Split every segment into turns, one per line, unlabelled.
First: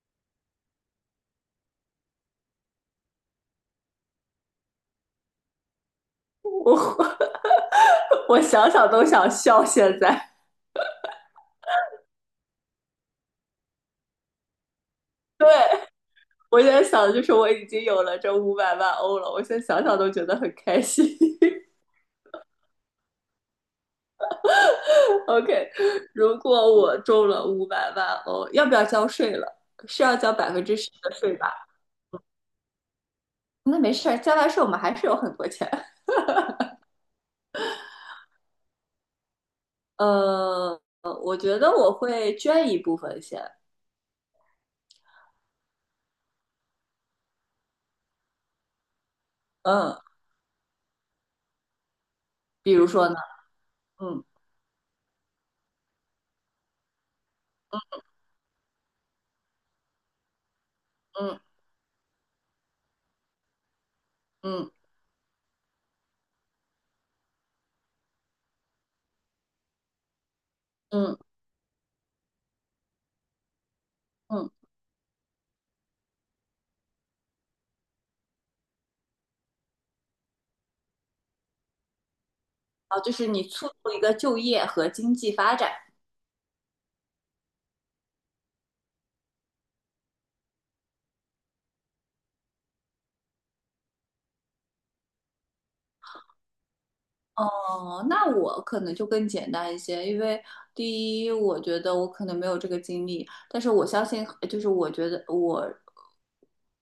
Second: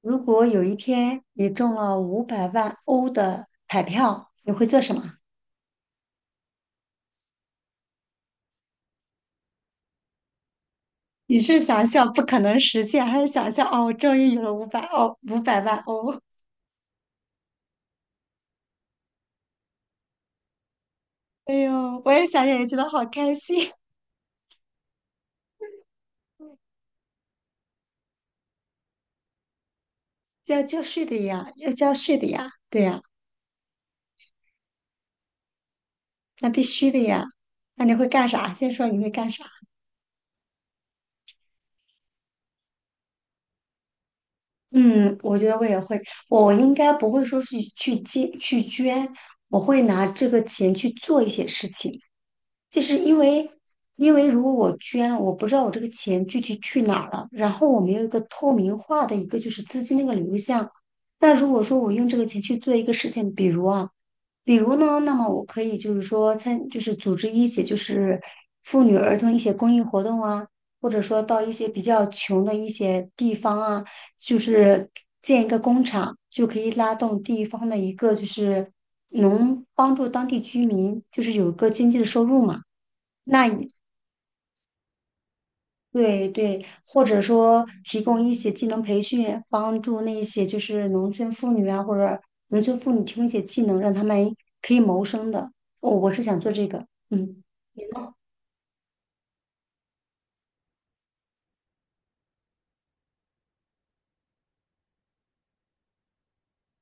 如果有一天你中了五百万欧的彩票，你会做什么？
我 我想想都想笑。现在，
你是想象不可能实现，还是想象哦，终于有了500欧，五百万
对,
欧？
我现在想的就是我已经有了这五百万欧了，我现在想想都觉得很开心。
哎 呦，我也想想，也觉得好开心。
OK，如果我中了五百万欧，要不要交税了？是要交 百
就要
分之
交
十
税
的
的
税吧？
呀，要交税的呀，对呀，
那没事交完税我们还是有很多钱。
那必须的呀。那你会干啥？先说你会干啥？
呃，我觉得我会捐一部分先。
嗯，我觉得我也会，我应该不会说是去捐，我会
嗯，
拿这个钱去做一些事情。
比
就
如
是
说呢，
因为，因
嗯
为如果我捐了，我不知道我这个钱具体去哪儿了，然后我没有一个透明化的一个就是资金的一个流向。那如
嗯
果说我用这个钱去做一个事情，比如啊，比
嗯
如呢，那么我可以就是说就是组织一些就是妇女儿童一些公益活动啊，或者
嗯
说到一些比较穷的一些地方啊，就
嗯，
是建一个工厂，就可以拉动地方的一个就是能帮助当地居民，就是有一个经济的收入嘛。
啊，就是你
那
促
也
进一个就业和经济发展。
对对，或者说提供一些技能培训，帮助那些就是农村妇女啊，或者农村妇女提供一些技能，让他们可以谋生的。我是想做这个，嗯。
哦，那我可能就更简单一些，因为第一，我觉得我可能没有这个经历，但是我相信，就是我觉得我，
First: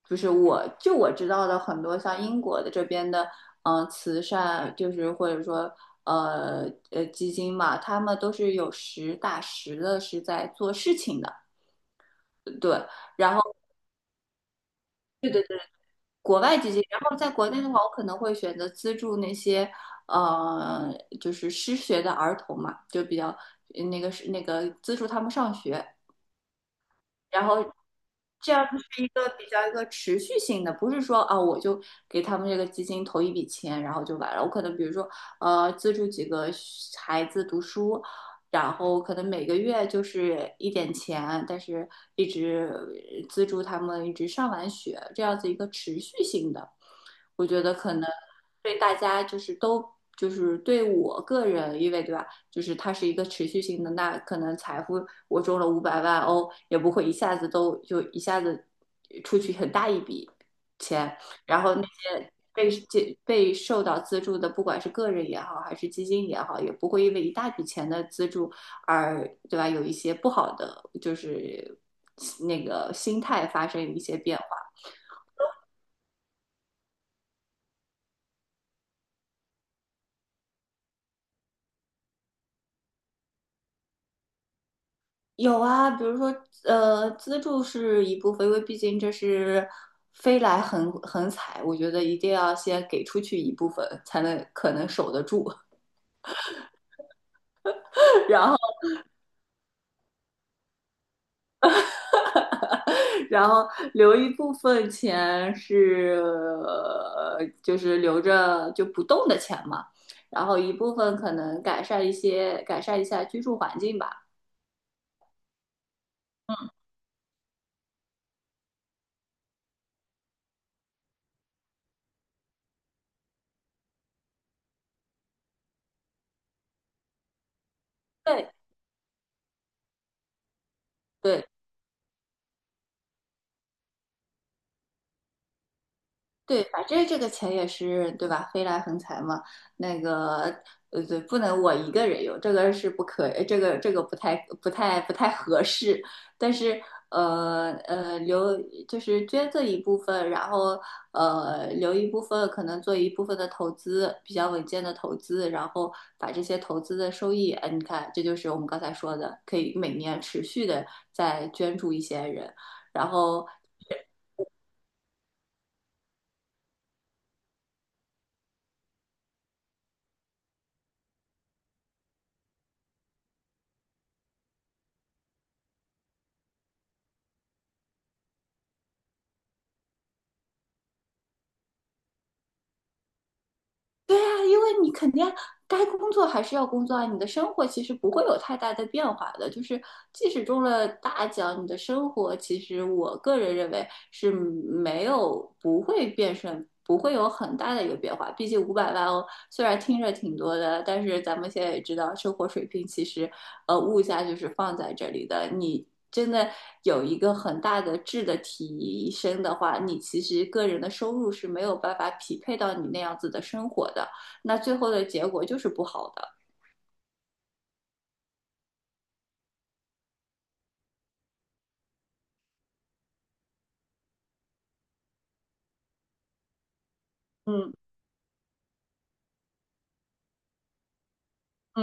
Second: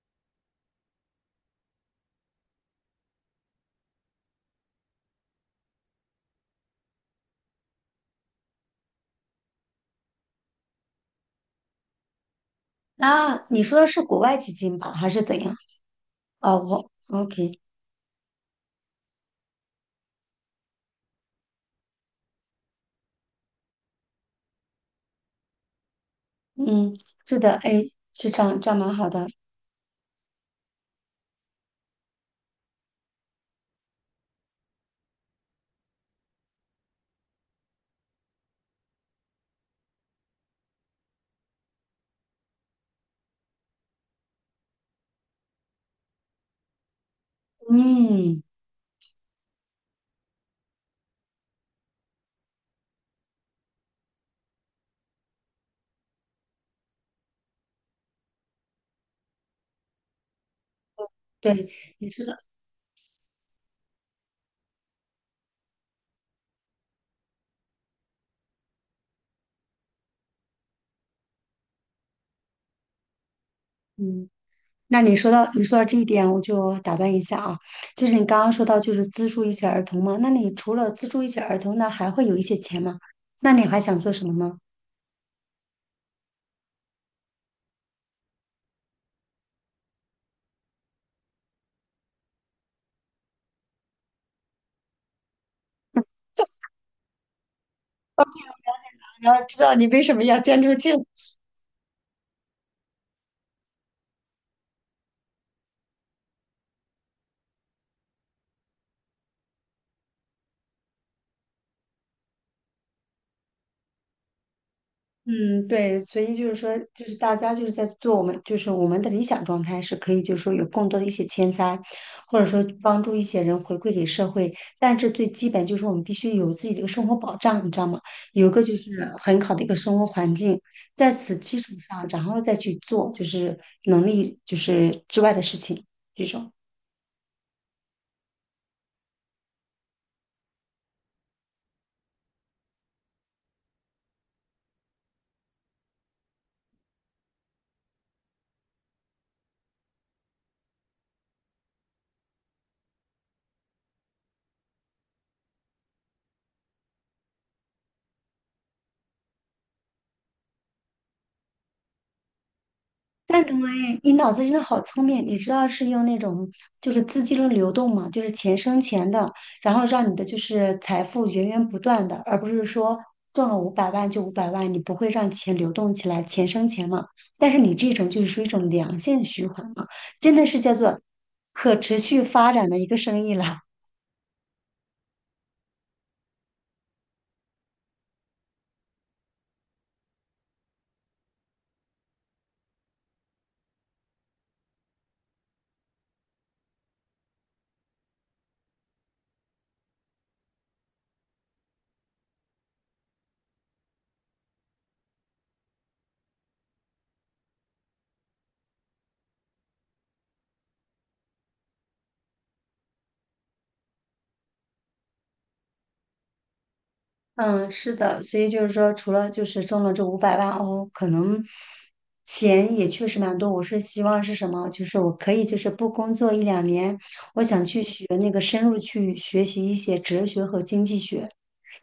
就我知道的很多像英国的这边的，慈善就是或者说基金嘛，他们都是有实打实的是在做事情的，对。然
那
后。
你说的是国外基金吧，还是怎样？
国
哦，
外基金，
我
然后在国
OK，
内的话，我可能会选择资助那些呃，就是失学的儿童嘛，就比较资助他们上学。
嗯，是
然
的，
后
哎，是这
这
样，
样
这
子
样蛮
是
好
一
的，
个比较一个持续性的，不是说啊我就给他们这个基金投一笔钱，然后就完了。我可能比如说资助几个孩子读书，然后可能每个月就是一点钱，但是一直资助他们一直上完学，这样子一个持续性的，我觉得可能
嗯，
对大家就是都。就是对我个人，因为对吧？就是它是一个持续性的，那可能财富我中了五百万欧，也不会一下子都就一下子出去很大一笔钱，然
对，
后那
你说
些。
的，
被被受到资助的，不管是个人也好，还是基金也好，也不会因为一大笔钱的资助而，对吧？有一些不好的，就是那个心态发生一些
嗯。
变化。
那你说到这一点，我就打断一下啊，就是你刚刚说到就是资助一些儿童嘛，那你除了资助一些儿童呢，那还会有一些钱吗？那你还想做什么吗？
有啊，比如说，资助是一部分，因为毕竟这是飞来横财，我觉得一定要先给出去一部分，才能可能守得住，然后
然要知道你为什么要捐出去？
然后留一部分钱是，就是留着就不动的钱嘛，然后一部分可能改善一下居住环境吧，
嗯，对，所以就是说，就是大家就是在做我们，就是我们的理想状态是可以，就是说有更多的一些钱财，或者说帮助一些人回馈给社会。但是最基本就是我们必须有自己的一个生活保障，你知道吗？有一
对。
个就是很好的一个生活环境，在此
对，
基础上，然后再去做就是能力就是之外的事情，这种。
对，反正这个钱也是对吧？飞来横财嘛，那个对，不能我一个人用，这个是不可，这个不太合适。但是留就是捐赠一部分，然后留一部分，可能做一部分的投资，比较稳健的投资，然后把这些投资的收益，哎，你看，这就是我们刚才说的，可以每年持续的再捐助一些人，然
赞
后。
同哎，你脑子真的好聪明！你知道是用那种就是资金的流动嘛，就是钱生钱的，然后让你的就是财富源源不断的，而不是说中了五百万就五百万，你不会让钱流动起来，钱生钱嘛。但是你这种就是属于一种良性循环嘛，真的是叫做可持续发展的一个生意了。
对呀，因为你肯定该工作还是要工作啊，你的生活其实不会有太大的变化的。就是即使中了大奖，你的生活其实我个人认为是没有不会变顺，不会有很大的一个变化。毕竟五百万哦，虽然听着挺多的，但是咱们现在也知道，生活水平其实物价就是放在这里的，你。真的有一个很大的质的提升的话，你其实个人的收入是没有办法匹配到你那样子的生活的。那最后的结果就是不好的。
嗯，是的，所以就是说，除了就是中了这五百万哦，可能钱也确实蛮多。我是希望是什么？就是我可以就是不工作1-2年，我想
嗯
去学那个深入去学习一些哲学和经济学，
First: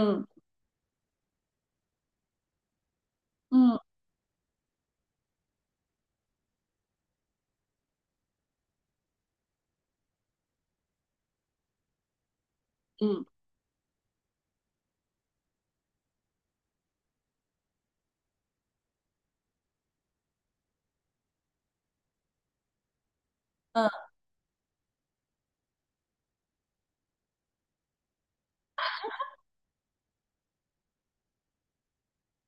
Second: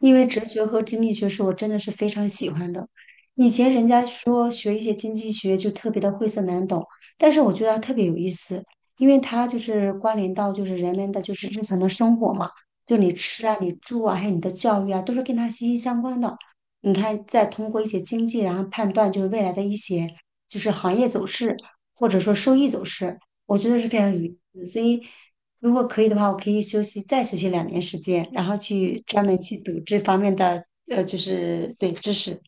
因为哲学和经济学是我真的是非常喜欢的。以前
嗯
人家说学一些经济学就特别的晦涩难懂，但是我觉得它特别有意思，因为它就是关联到就是人们的就是日常的生活嘛。就你
嗯
吃啊、你住啊，还有你的教育啊，都是跟它息息相关的。你看，再通过一些经济，然后判断就是未来的一些就是行业走势，或者说收益走势，我觉得是
嗯，
非常有意思。所以，如果可以的话，我可以休息再休息2年时间，然后去专门去读这方面的就是对知识。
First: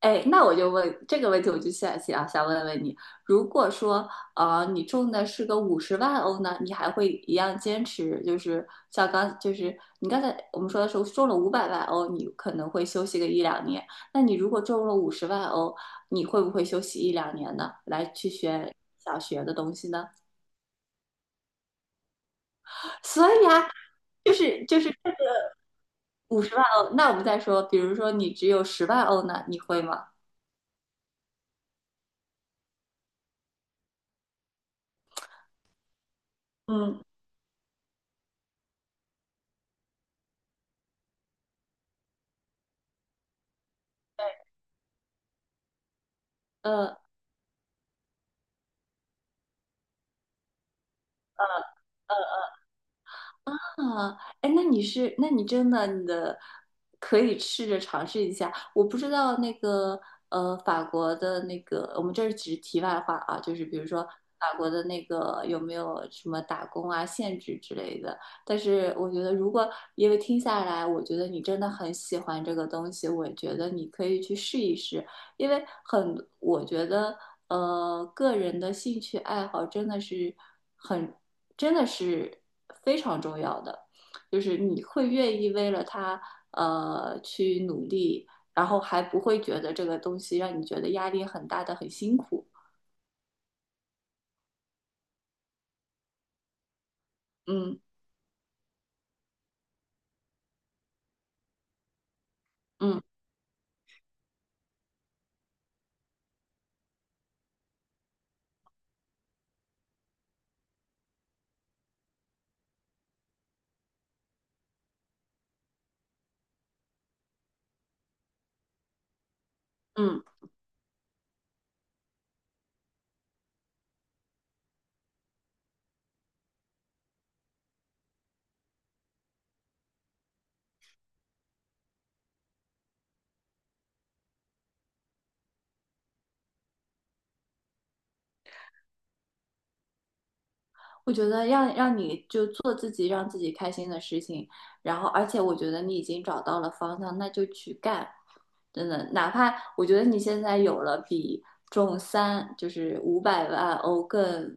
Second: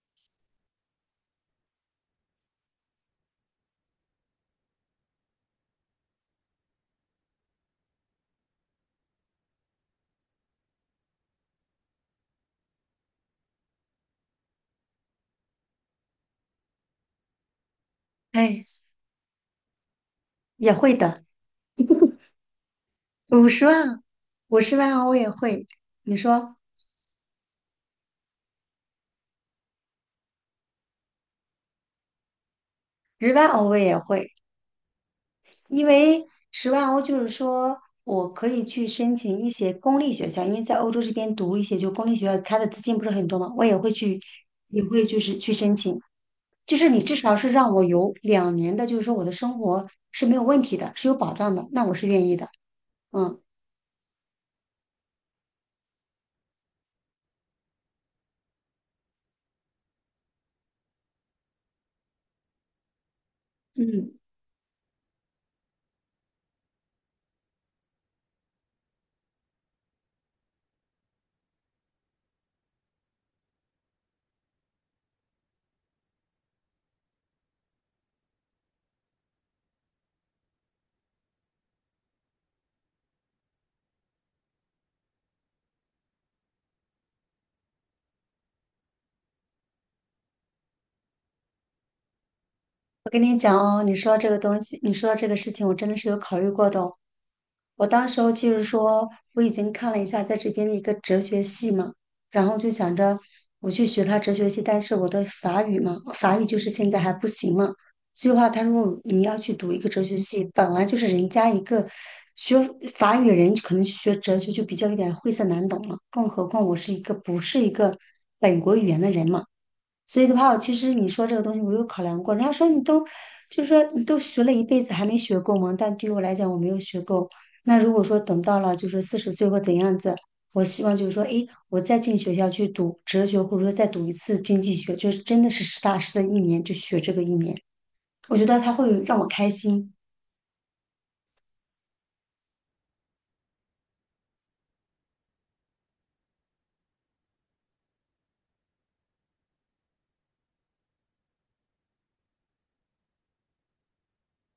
哎，那我就问这个问题，我就想问问你，如果说你中的是个五十万欧呢，你还会一样坚持？就是你刚才我们说的时候中了五百万欧，你可能会休息个一两年。那你如果中了五十万欧，你会不会休息一两年呢？来去
哎，
学想学的东西呢？
也会的，
所以
五十
啊，
万，
就
五
是
十
就是
万欧我也会。你
五十
说
万欧，那我们再说，比如说你只有十万欧呢，你会吗？
十万欧我也会，因为十万欧
嗯，
就是说我可以去申请一些公立学校，因为在欧洲这边读一些就公立学校，它的资金不是很多嘛，我也会去，也会就是去申请。就是
呃，
你至少是让我有两年的，就是说我的生活是没有问题的，是有保障的，那我是愿意的。嗯
啊，哎，那你是，那你真的，你的可以试着尝试一下。我不知道那个，法国的那个，我们这儿只是题外话啊，就是比如说
嗯。
法国的那个有没有什么打工啊、限制之类的。但是我觉得，如果因为听下来，我觉得你真的很喜欢这个东西，我觉得你可以去试一试，因为很，我觉得，个人的兴趣爱好真的是。很。真的是非常重要的，就是你会愿意为了他去努力，然后还不会觉得这个东西让你觉得压力很大的很辛苦。
我跟你讲哦，你说到这个东西，你说到这个事情，我真的是有考虑过的哦。
嗯
我当时候就是说，我已经看了一下在这边的一个哲学系嘛，然后就想
嗯
着我去学他哲学系，但是我的法语嘛，法语就是现在还不行嘛。所以话，他说你要去读一个哲学系，本来就是人家一个学法语的人，可能去学哲学就比较有点晦涩难懂了，更何况我是一个不是一个本国语言的人嘛。所
嗯。
以的话，其实你说这个东西，我有考量过。人家说你都，就是说你都学了一辈子还没学够吗？但对于我来讲，我没有学够。那如果说等到了就是40岁或怎样子，我希望就是说，诶，我再进学校去读哲学，或者说再读一次经济学，就是真的是实打实的一年就学这个一年，我觉得他会让我开心。
我觉得让你就做自己让自己开心的事情，然后而且我觉得你已经找到了方向，那就去干。真的，哪怕我觉得你现在有了比中三就是五百万欧更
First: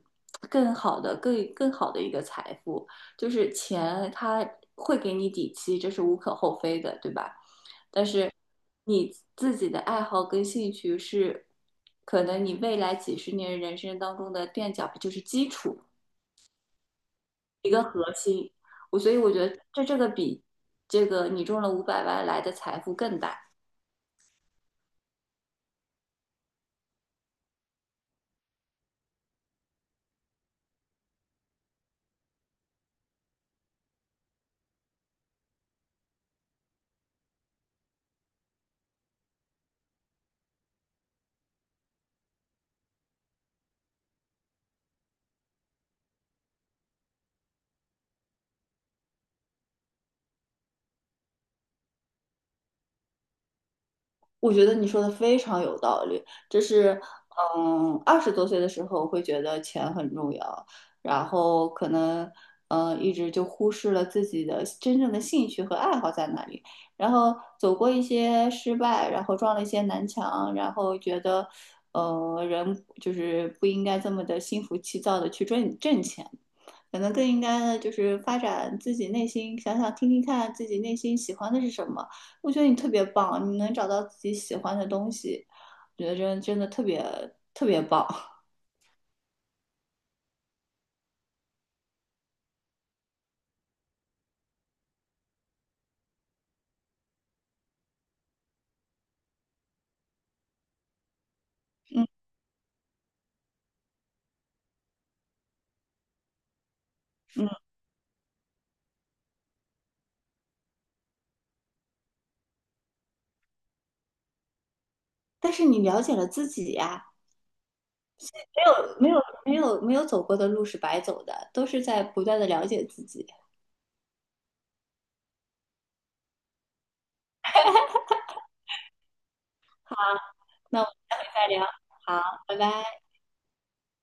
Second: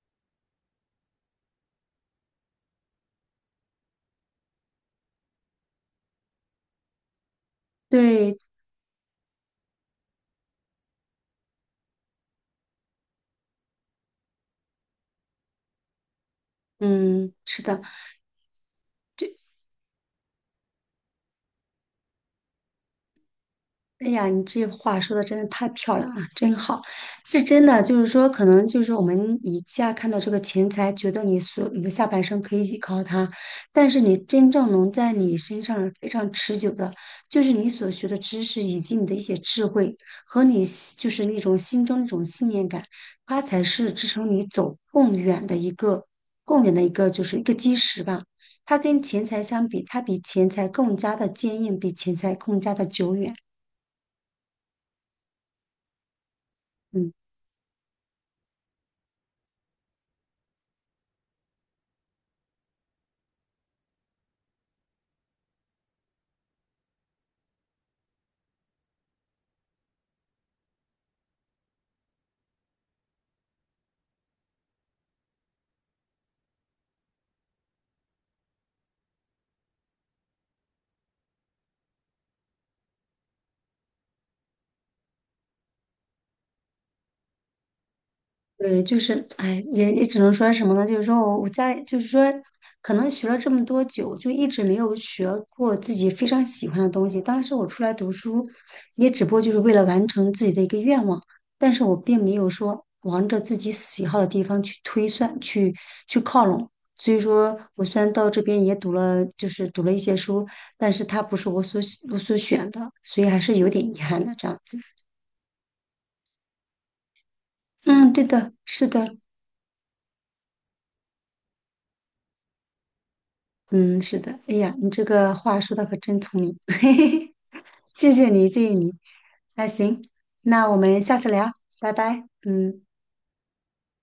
更好的、更更好的一个财富，就是钱它会给你底气，这是无可厚非的，对吧？但是
对，
你自己的爱好跟兴趣是可能你未来几十年人生当中的垫脚，就是基础。
嗯，是
一
的。
个核心。所以我觉得这个比你中了五百万来的财富更大。
哎呀，你这话说的真的太漂亮了，真好，是真的。就是说，可能就是我们以下看到这个钱财，觉得你所你的下半生可以依靠它，但是你真正能在你身上非常持久的，就是你所学的知识以及你的一些智慧和你心就是那种心中那种信念感，它才是支撑你走更远的一个就是一个基石吧。它跟钱财相比，它比钱财更加的坚硬，比钱财更加的久远。
我觉得你说的非常有道理，这是，
嗯。
嗯，20多岁的时候会觉得钱很重要，然后可能，嗯，一直就忽视了自己的真正的兴趣和爱好在哪里，然后走过一些失败，然后撞了一些南墙，然后觉得，人就是不应该这么的心浮气躁的去挣钱，可能更应该的就是发展自己内心，想想听听看自己内心喜欢的是什么。我觉得你特别棒，你能找到自己喜欢的东西，我觉得真的特别特别棒。
对，就是，哎，也只能说什么呢？就是说我家里，就是说，可能学了这么多久，就一直没有学过自己非常喜欢的东西。当时我出来读书，也只不过就是为了完成自己的一个愿望，但是我
嗯
并没有说往着自己喜好的地方去推算、去靠拢。所以
嗯，
说，我虽然到这边也读了，就是读了一些书，但是它不是我所选的，所以还是有点遗憾的这样子。
但是你了解了自己呀、
嗯，对的，
没
是
有没
的。
有没有没有走过的路是白走的，都是在不断的了解自己。
嗯，是的。哎呀，你这个话说的可真聪明，嘿嘿嘿，谢谢你，谢谢你。那
好，
行，那我
那我们
们下次
再
聊，
聊，
拜拜。
好，拜
嗯。
拜。